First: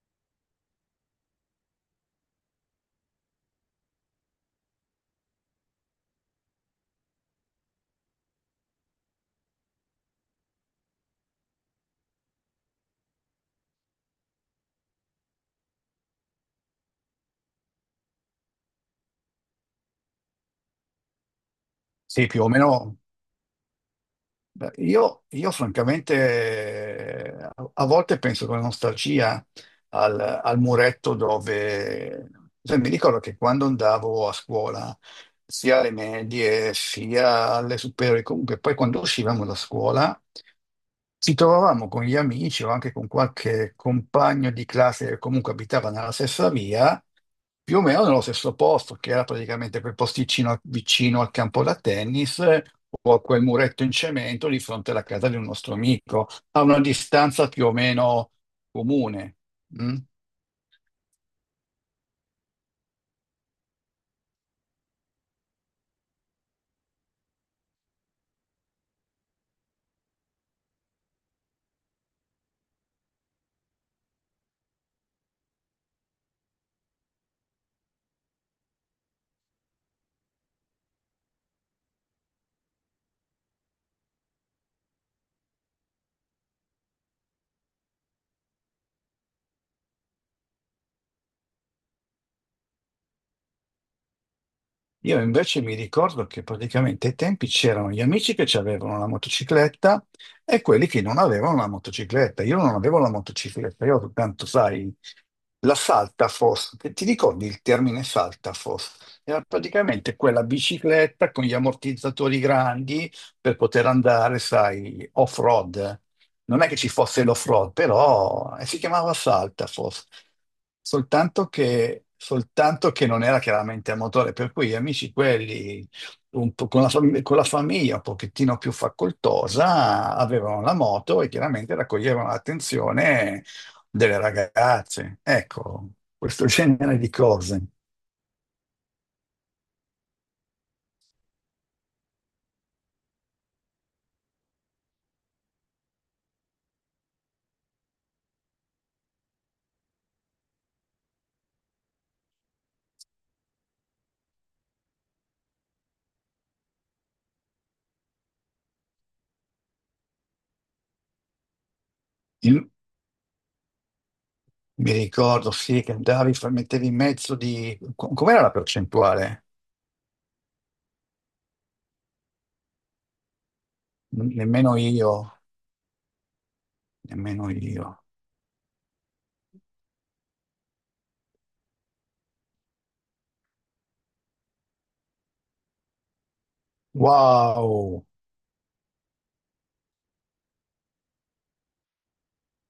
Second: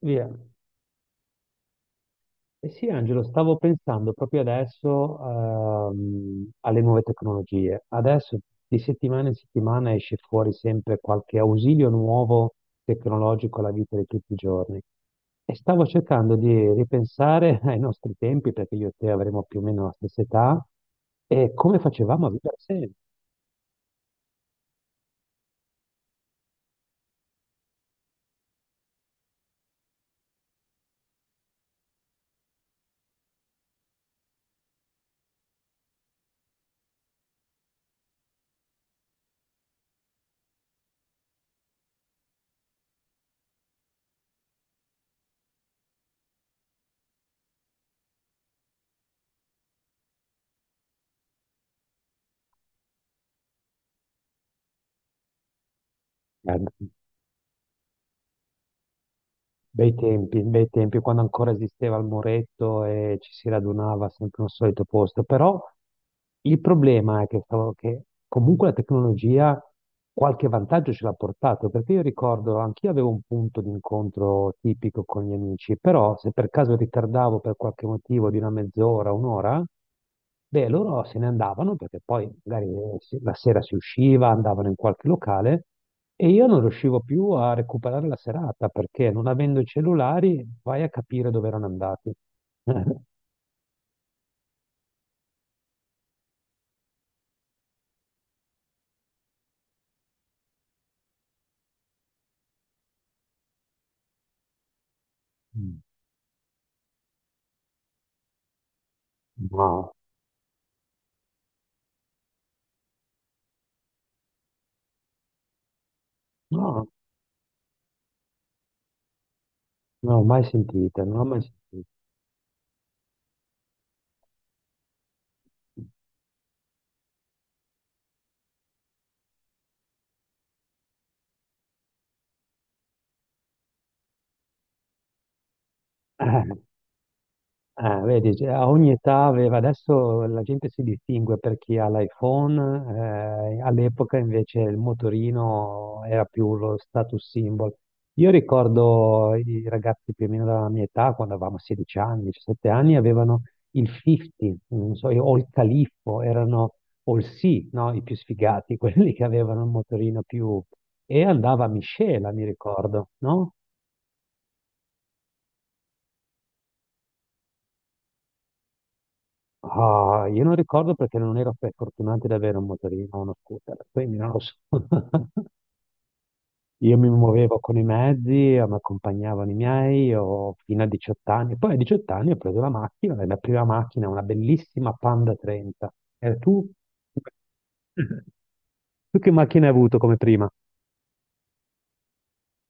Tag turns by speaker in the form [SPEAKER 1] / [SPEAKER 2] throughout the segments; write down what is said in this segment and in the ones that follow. [SPEAKER 1] Via. Eh sì, Angelo, stavo pensando proprio adesso alle nuove tecnologie. Adesso di settimana in settimana esce fuori sempre qualche ausilio nuovo tecnologico alla vita di tutti i giorni. E stavo cercando di ripensare ai nostri tempi, perché io e te avremo più o meno la stessa età, e come facevamo
[SPEAKER 2] Sì,
[SPEAKER 1] a
[SPEAKER 2] più o
[SPEAKER 1] vivere
[SPEAKER 2] meno. Beh, io francamente, a volte penso con nostalgia al muretto dove. Cioè, mi ricordo che quando andavo a scuola sia alle medie sia alle superiori. Comunque, poi quando uscivamo da scuola ci trovavamo con gli amici o anche con qualche compagno di classe che comunque abitava nella stessa via, più o meno nello stesso posto, che era praticamente quel posticino vicino al campo da tennis, o a quel muretto in cemento di fronte alla casa di un nostro amico, a una
[SPEAKER 1] sempre.
[SPEAKER 2] distanza più o meno comune. Mm?
[SPEAKER 1] Bei tempi, quando ancora esisteva il muretto e ci si radunava sempre nel solito posto, però il problema è che, che comunque la tecnologia qualche vantaggio ce l'ha portato, perché io ricordo, anch'io avevo un punto d'incontro tipico con gli amici, però se per caso ritardavo per qualche motivo di una mezz'ora, un'ora, beh, loro se ne andavano perché poi magari la sera si usciva, andavano in qualche locale e io non riuscivo più a recuperare la serata perché non avendo i cellulari vai a capire dove erano andati.
[SPEAKER 2] Io invece mi ricordo che praticamente ai tempi c'erano gli amici che ci avevano la motocicletta e quelli che non avevano la motocicletta. Io non avevo la motocicletta, io soltanto, sai, la
[SPEAKER 1] Mm.
[SPEAKER 2] Saltafos. Ti ricordi il termine Saltafos? Era
[SPEAKER 1] No,
[SPEAKER 2] praticamente quella bicicletta con gli ammortizzatori grandi per poter andare, sai, off-road. Non è che
[SPEAKER 1] no,
[SPEAKER 2] ci fosse l'off-road, però, si chiamava Salta forse,
[SPEAKER 1] non l'ho mai sentita, non l'ho mai
[SPEAKER 2] soltanto
[SPEAKER 1] sentita.
[SPEAKER 2] che, soltanto che non era chiaramente a motore, per cui gli amici quelli un po' con la famiglia un pochettino più facoltosa avevano la moto e chiaramente raccoglievano l'attenzione delle ragazze. Ecco, questo genere di cose.
[SPEAKER 1] Vedi, cioè, a ogni età aveva, adesso la gente si distingue per chi ha l'iPhone, all'epoca invece il motorino era più lo status symbol. Io ricordo i ragazzi più o meno della mia età, quando avevamo 16 anni, 17 anni, avevano il 50, non so, o il Califfo, erano, o il Sì, no? I più sfigati, quelli che avevano il motorino più... E andava a miscela, mi
[SPEAKER 2] Il-
[SPEAKER 1] ricordo, no?
[SPEAKER 2] Mi ricordo, sì, che andavi, mettevi in mezzo di... Com'era la percentuale?
[SPEAKER 1] Ah, io non ricordo perché non ero fortunato ad avere un motorino o uno scooter, quindi non lo so.
[SPEAKER 2] Nemmeno io,
[SPEAKER 1] Io mi
[SPEAKER 2] nemmeno
[SPEAKER 1] muovevo con i
[SPEAKER 2] io.
[SPEAKER 1] mezzi, mi accompagnavano i miei, io fino a 18 anni. Poi a 18 anni ho preso la macchina, e la prima macchina, una bellissima Panda 30. E tu?
[SPEAKER 2] Wow!
[SPEAKER 1] Tu che macchina hai avuto come prima?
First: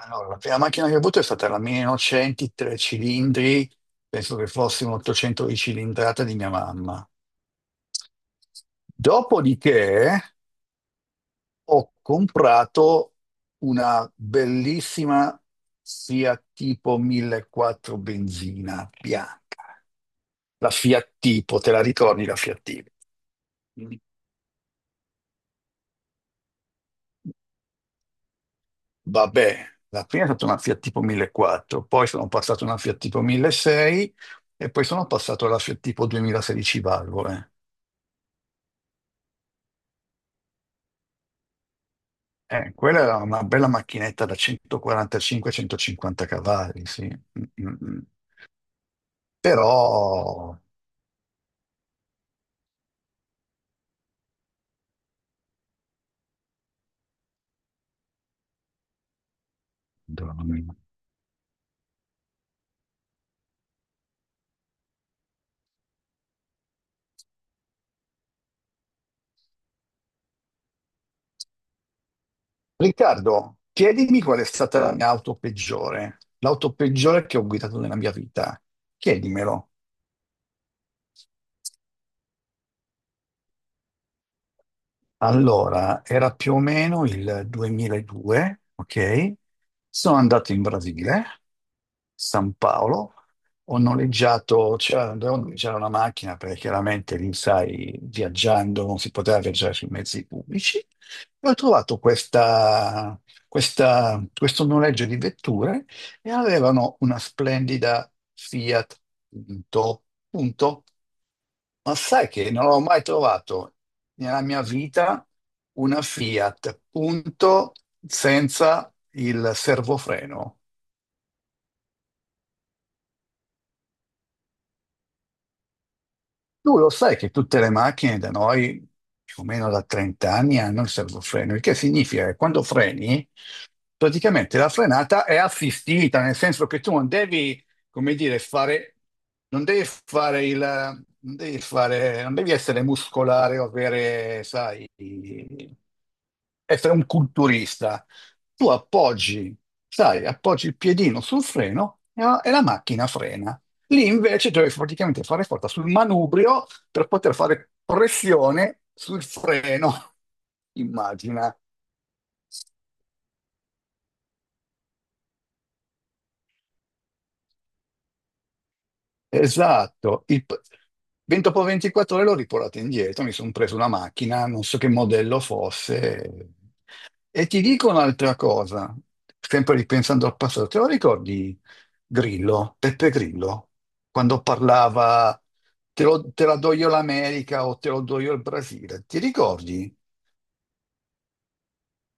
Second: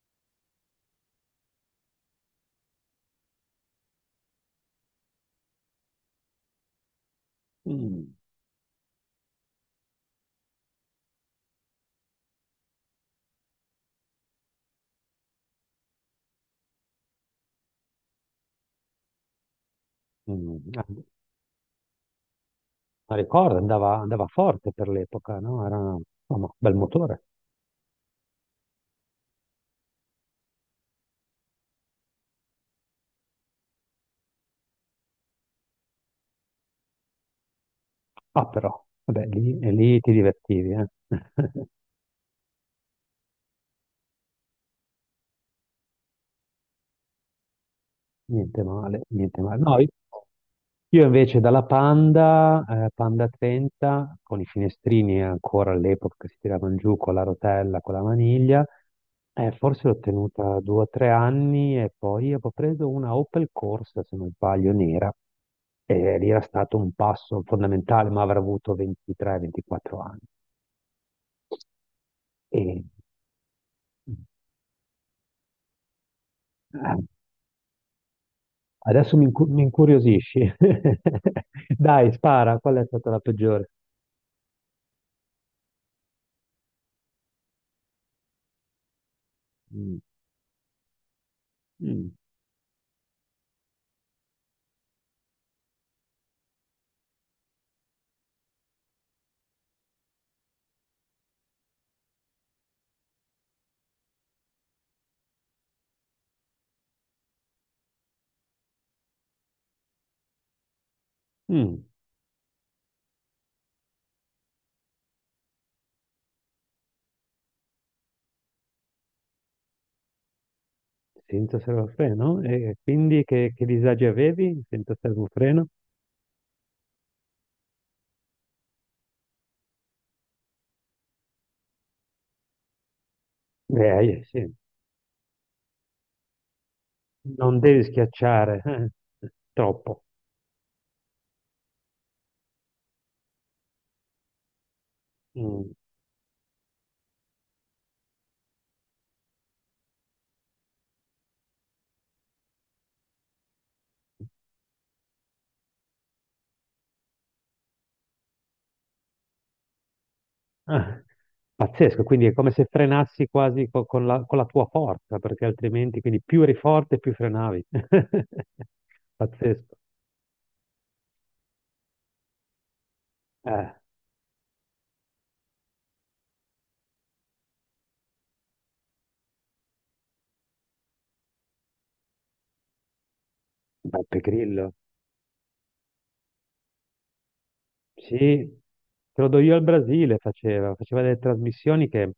[SPEAKER 2] Allora, la prima macchina che ho avuto è stata la 1900, tre cilindri, penso che fosse un 800 di cilindrata di mia mamma.
[SPEAKER 1] Mm.
[SPEAKER 2] Dopodiché ho comprato una bellissima Fiat Tipo 1400 benzina bianca.
[SPEAKER 1] Mm,
[SPEAKER 2] La
[SPEAKER 1] ah,
[SPEAKER 2] Fiat Tipo, te la ricordi la Fiat Tipo?
[SPEAKER 1] ma ricordo, andava, andava forte per l'epoca, no? Era un bel motore.
[SPEAKER 2] Vabbè, la prima è stata una Fiat Tipo 1400, poi sono passato a una Fiat Tipo 1600 e poi sono passato alla Fiat Tipo 2016 valvole.
[SPEAKER 1] Ah, però, vabbè, lì, e lì ti divertivi, eh?
[SPEAKER 2] Quella era una bella macchinetta da 145-150 cavalli, sì. Mm, mm, mm.
[SPEAKER 1] Niente male, niente male.
[SPEAKER 2] Però...
[SPEAKER 1] No, io invece dalla Panda, Panda 30, con i finestrini ancora all'epoca che si tiravano giù con la rotella, con la maniglia, forse l'ho
[SPEAKER 2] Madonna
[SPEAKER 1] tenuta
[SPEAKER 2] mia.
[SPEAKER 1] due o tre anni e poi avevo preso una Opel Corsa, se non sbaglio, nera, e lì era stato un passo fondamentale, ma avrà avuto 23-24 anni. E,
[SPEAKER 2] Riccardo, chiedimi qual è stata la mia auto peggiore, l'auto
[SPEAKER 1] eh,
[SPEAKER 2] peggiore che ho guidato nella mia vita.
[SPEAKER 1] adesso mi, mi
[SPEAKER 2] Chiedimelo.
[SPEAKER 1] incuriosisci. Dai, spara, qual è stata la peggiore?
[SPEAKER 2] Allora, era più o meno il 2002, ok?
[SPEAKER 1] Mm,
[SPEAKER 2] Sono andato in Brasile,
[SPEAKER 1] mm,
[SPEAKER 2] San Paolo, ho noleggiato, c'era dovevo noleggiare una macchina perché chiaramente lì, sai, viaggiando non si poteva viaggiare sui mezzi pubblici. E ho trovato questo noleggio di vetture e avevano una splendida Fiat Punto, punto.
[SPEAKER 1] mm.
[SPEAKER 2] Ma sai che non ho mai trovato nella mia vita una Fiat punto senza il servofreno?
[SPEAKER 1] Senza servofreno? E quindi che disagi avevi senza servofreno?
[SPEAKER 2] Tu lo sai che tutte le macchine da noi, più o meno da 30 anni, hanno il servofreno, il che significa che quando freni,
[SPEAKER 1] Beh, sì.
[SPEAKER 2] praticamente la frenata è assistita, nel senso che tu non
[SPEAKER 1] Non
[SPEAKER 2] devi,
[SPEAKER 1] devi
[SPEAKER 2] come dire,
[SPEAKER 1] schiacciare,
[SPEAKER 2] fare, non devi
[SPEAKER 1] troppo.
[SPEAKER 2] fare il, non devi fare, non devi essere muscolare o avere, sai,
[SPEAKER 1] Mm.
[SPEAKER 2] essere un culturista. Tu appoggi, sai, appoggi il piedino sul freno e la macchina frena. Lì invece dovevi praticamente fare forza sul manubrio per poter fare pressione sul freno.
[SPEAKER 1] Ah,
[SPEAKER 2] Immagina.
[SPEAKER 1] pazzesco, quindi è come se frenassi quasi con la tua forza, perché altrimenti, quindi più eri forte, più frenavi. Pazzesco.
[SPEAKER 2] Esatto. Ben dopo 24 ore l'ho riportato indietro, mi sono
[SPEAKER 1] Eh,
[SPEAKER 2] preso una macchina, non so che modello fosse. E ti dico un'altra cosa, sempre ripensando al passato, te lo ricordi Grillo, Peppe Grillo,
[SPEAKER 1] Beppe
[SPEAKER 2] quando
[SPEAKER 1] Grillo.
[SPEAKER 2] parlava te la do io l'America o te lo do io il
[SPEAKER 1] Sì,
[SPEAKER 2] Brasile? Ti
[SPEAKER 1] credo io al
[SPEAKER 2] ricordi?
[SPEAKER 1] Brasile faceva, faceva delle trasmissioni che,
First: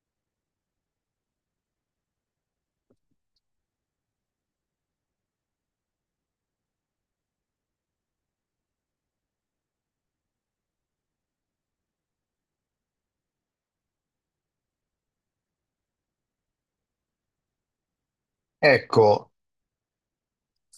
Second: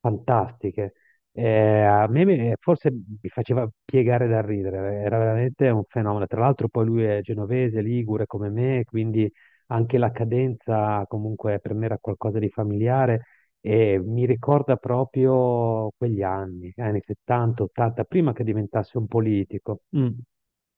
[SPEAKER 1] fantastiche. Eh, forse mi faceva piegare da ridere, era veramente un fenomeno. Tra l'altro poi lui è genovese, ligure come me, quindi anche la cadenza comunque per me era qualcosa di familiare e mi ricorda proprio quegli anni, anni 70, 80, prima che diventasse un
[SPEAKER 2] Ecco,
[SPEAKER 1] politico. Mm,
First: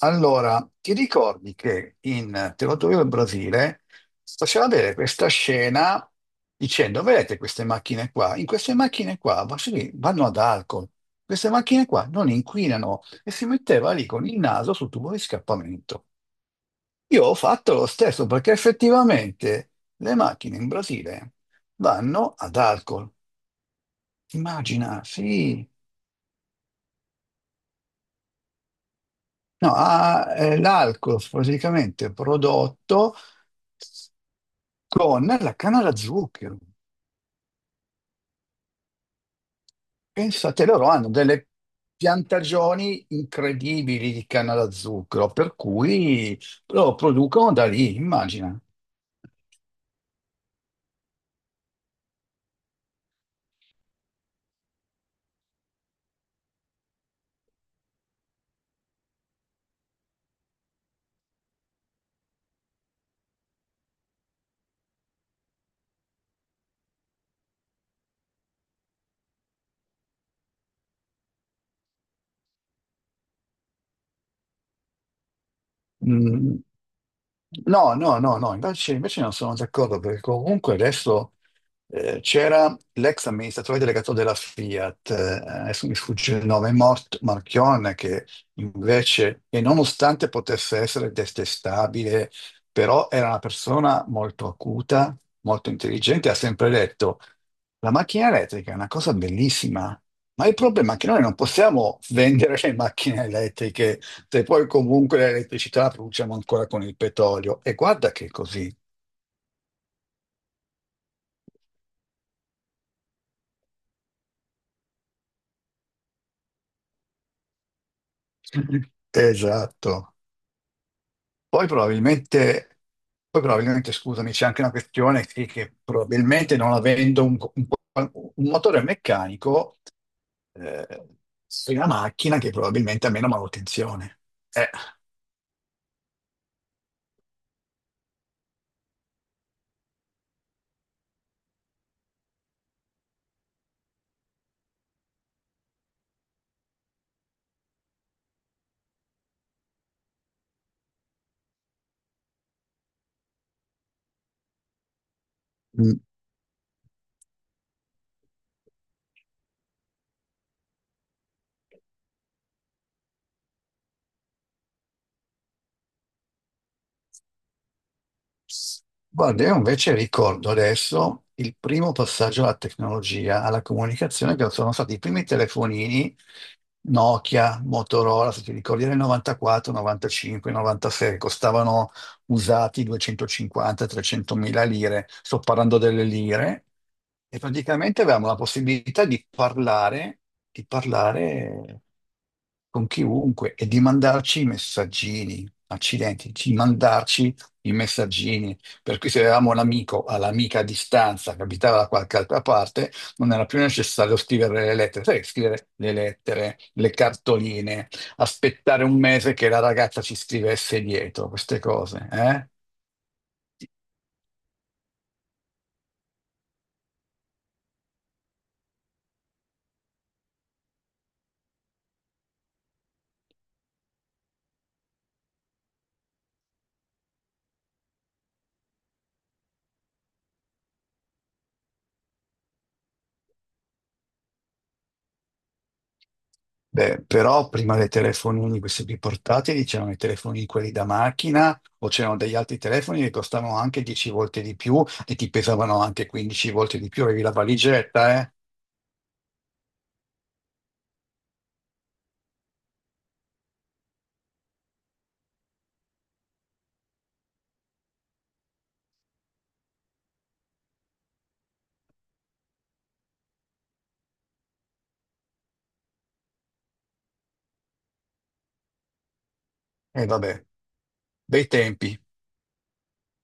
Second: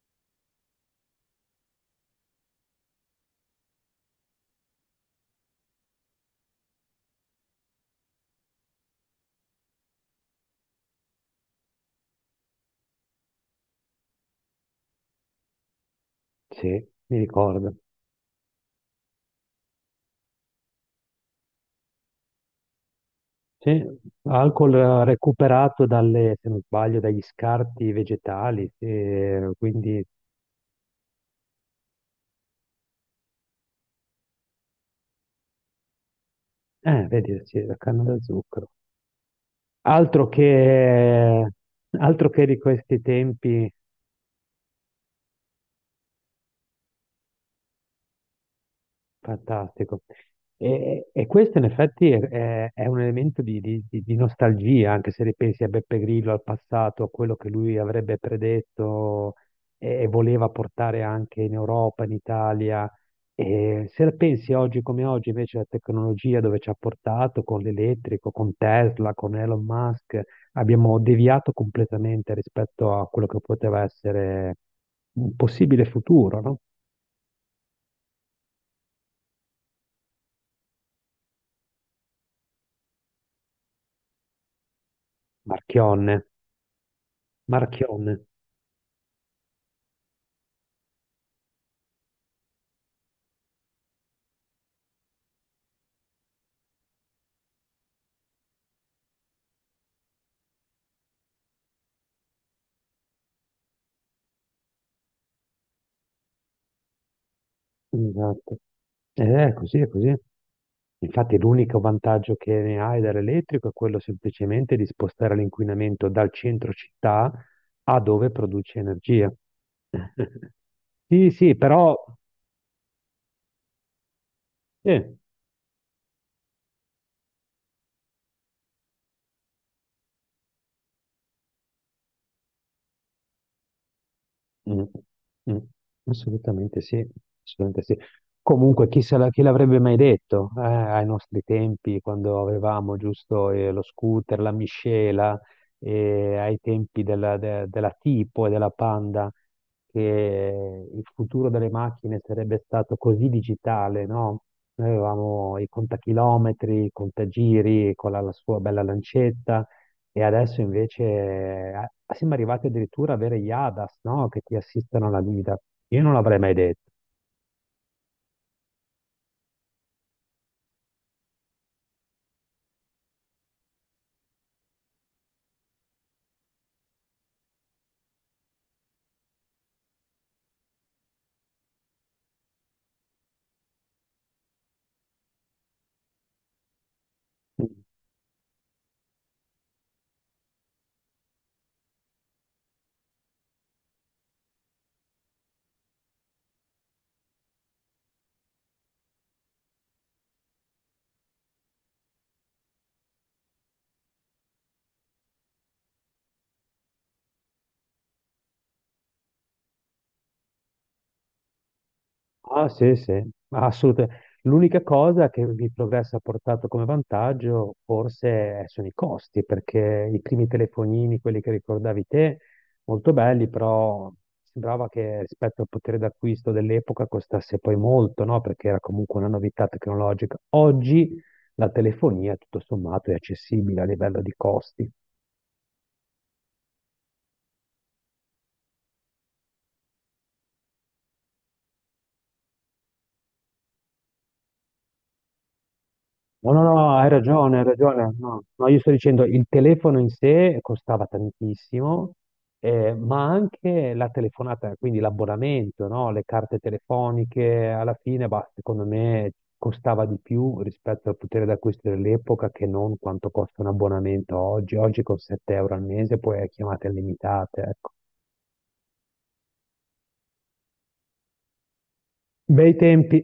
[SPEAKER 2] allora, ti ricordi che in Te lo do io il Brasile faceva vedere questa scena dicendo, vedete queste macchine qua? In queste macchine qua sì, vanno ad alcol, queste macchine qua non inquinano e si metteva lì con il naso sul tubo di scappamento.
[SPEAKER 1] sì, mi
[SPEAKER 2] Io ho
[SPEAKER 1] ricorda.
[SPEAKER 2] fatto lo stesso perché effettivamente le macchine in Brasile vanno ad alcol.
[SPEAKER 1] Sì, alcol
[SPEAKER 2] Immagina, sì.
[SPEAKER 1] recuperato dalle, se non sbaglio, dagli scarti vegetali,
[SPEAKER 2] No,
[SPEAKER 1] quindi,
[SPEAKER 2] l'alcol praticamente prodotto con la canna da zucchero.
[SPEAKER 1] vedi, sì, la canna da zucchero. Altro
[SPEAKER 2] Pensate, loro hanno delle
[SPEAKER 1] che, altro che di questi
[SPEAKER 2] piantagioni
[SPEAKER 1] tempi,
[SPEAKER 2] incredibili di canna da zucchero, per cui lo producono da lì, immagina.
[SPEAKER 1] fantastico. E questo in effetti è, è un elemento di, di nostalgia, anche se ripensi a Beppe Grillo, al passato, a quello che lui avrebbe predetto e voleva portare anche in Europa, in Italia. E se la pensi oggi come oggi, invece, la tecnologia dove ci ha portato con l'elettrico, con Tesla, con Elon Musk, abbiamo deviato completamente rispetto a quello che poteva essere un possibile futuro, no?
[SPEAKER 2] Mm, no, no, no, no, invece non sono d'accordo perché comunque adesso, c'era l'ex amministratore delegato della Fiat, adesso mi
[SPEAKER 1] Marchionne,
[SPEAKER 2] sfugge il nome, Mort Marchionne,
[SPEAKER 1] Marchionne.
[SPEAKER 2] che invece, e nonostante potesse essere detestabile, però era una persona molto acuta, molto intelligente, ha sempre detto, la macchina elettrica è una cosa bellissima, ma il problema è che noi non possiamo vendere le macchine elettriche se poi comunque l'elettricità la produciamo ancora con il petrolio. E guarda che è
[SPEAKER 1] Esatto.
[SPEAKER 2] così.
[SPEAKER 1] È così, è così. Infatti l'unico vantaggio che ne hai dall'elettrico è quello semplicemente di spostare l'inquinamento dal centro città a dove produce energia.
[SPEAKER 2] Esatto.
[SPEAKER 1] Sì, sì,
[SPEAKER 2] Poi
[SPEAKER 1] però...
[SPEAKER 2] probabilmente, poi probabilmente, scusami, c'è anche una
[SPEAKER 1] sì.
[SPEAKER 2] questione sì, che probabilmente non avendo un motore meccanico, eh, sei una macchina che probabilmente ha meno manutenzione. Eh,
[SPEAKER 1] Mm, mm, assolutamente sì, assolutamente sì. Comunque, chi se la- chi l'avrebbe mai detto, ai nostri tempi, quando avevamo giusto lo scooter, la miscela, ai tempi della, della Tipo e della Panda, che il futuro delle macchine sarebbe stato così digitale, no? Noi avevamo i contachilometri, i contagiri con la sua bella lancetta. E adesso invece ah, siamo arrivati addirittura ad avere gli ADAS, no? Che ti assistono alla guida. Io non l'avrei mai detto.
[SPEAKER 2] Guarda, io invece ricordo adesso il primo passaggio alla tecnologia, alla comunicazione, che sono stati i primi telefonini Nokia, Motorola, se ti ricordi, nel 94, 95, 96, costavano usati 250-300 mila lire. Sto parlando delle lire e praticamente avevamo la possibilità di parlare, di parlare con chiunque e di mandarci i messaggini, accidenti, di mandarci i messaggini. Per cui se avevamo l'amico all'amica a distanza che abitava da qualche altra parte, non era più necessario scrivere le lettere, sai, scrivere le lettere, le cartoline, aspettare un mese che la ragazza ci scrivesse dietro, queste cose, eh?
[SPEAKER 1] Ah, sì, sì, assolutamente. L'unica cosa che il progresso ha portato come vantaggio forse sono i costi, perché i primi telefonini, quelli che ricordavi te, molto belli, però sembrava che rispetto al potere d'acquisto dell'epoca costasse poi molto, no? Perché era comunque una novità tecnologica. Oggi la telefonia, tutto sommato, è accessibile a livello di costi.
[SPEAKER 2] Beh, però prima dei telefonini, questi più portatili, c'erano i telefonini quelli da macchina o c'erano degli altri telefoni che costavano anche 10 volte di più e ti pesavano anche 15
[SPEAKER 1] No, no,
[SPEAKER 2] volte di
[SPEAKER 1] no,
[SPEAKER 2] più,
[SPEAKER 1] hai
[SPEAKER 2] avevi la
[SPEAKER 1] ragione, hai ragione.
[SPEAKER 2] valigetta, eh?
[SPEAKER 1] No, no, io sto dicendo il telefono in sé costava tantissimo, ma anche la telefonata, quindi l'abbonamento, no? Le carte telefoniche, alla fine, bah, secondo me costava di più rispetto al potere d'acquisto dell'epoca che non quanto costa un abbonamento oggi. Oggi con 7 euro al mese puoi chiamate illimitate, ecco.
[SPEAKER 2] E vabbè, bei tempi.
[SPEAKER 1] Bei tempi.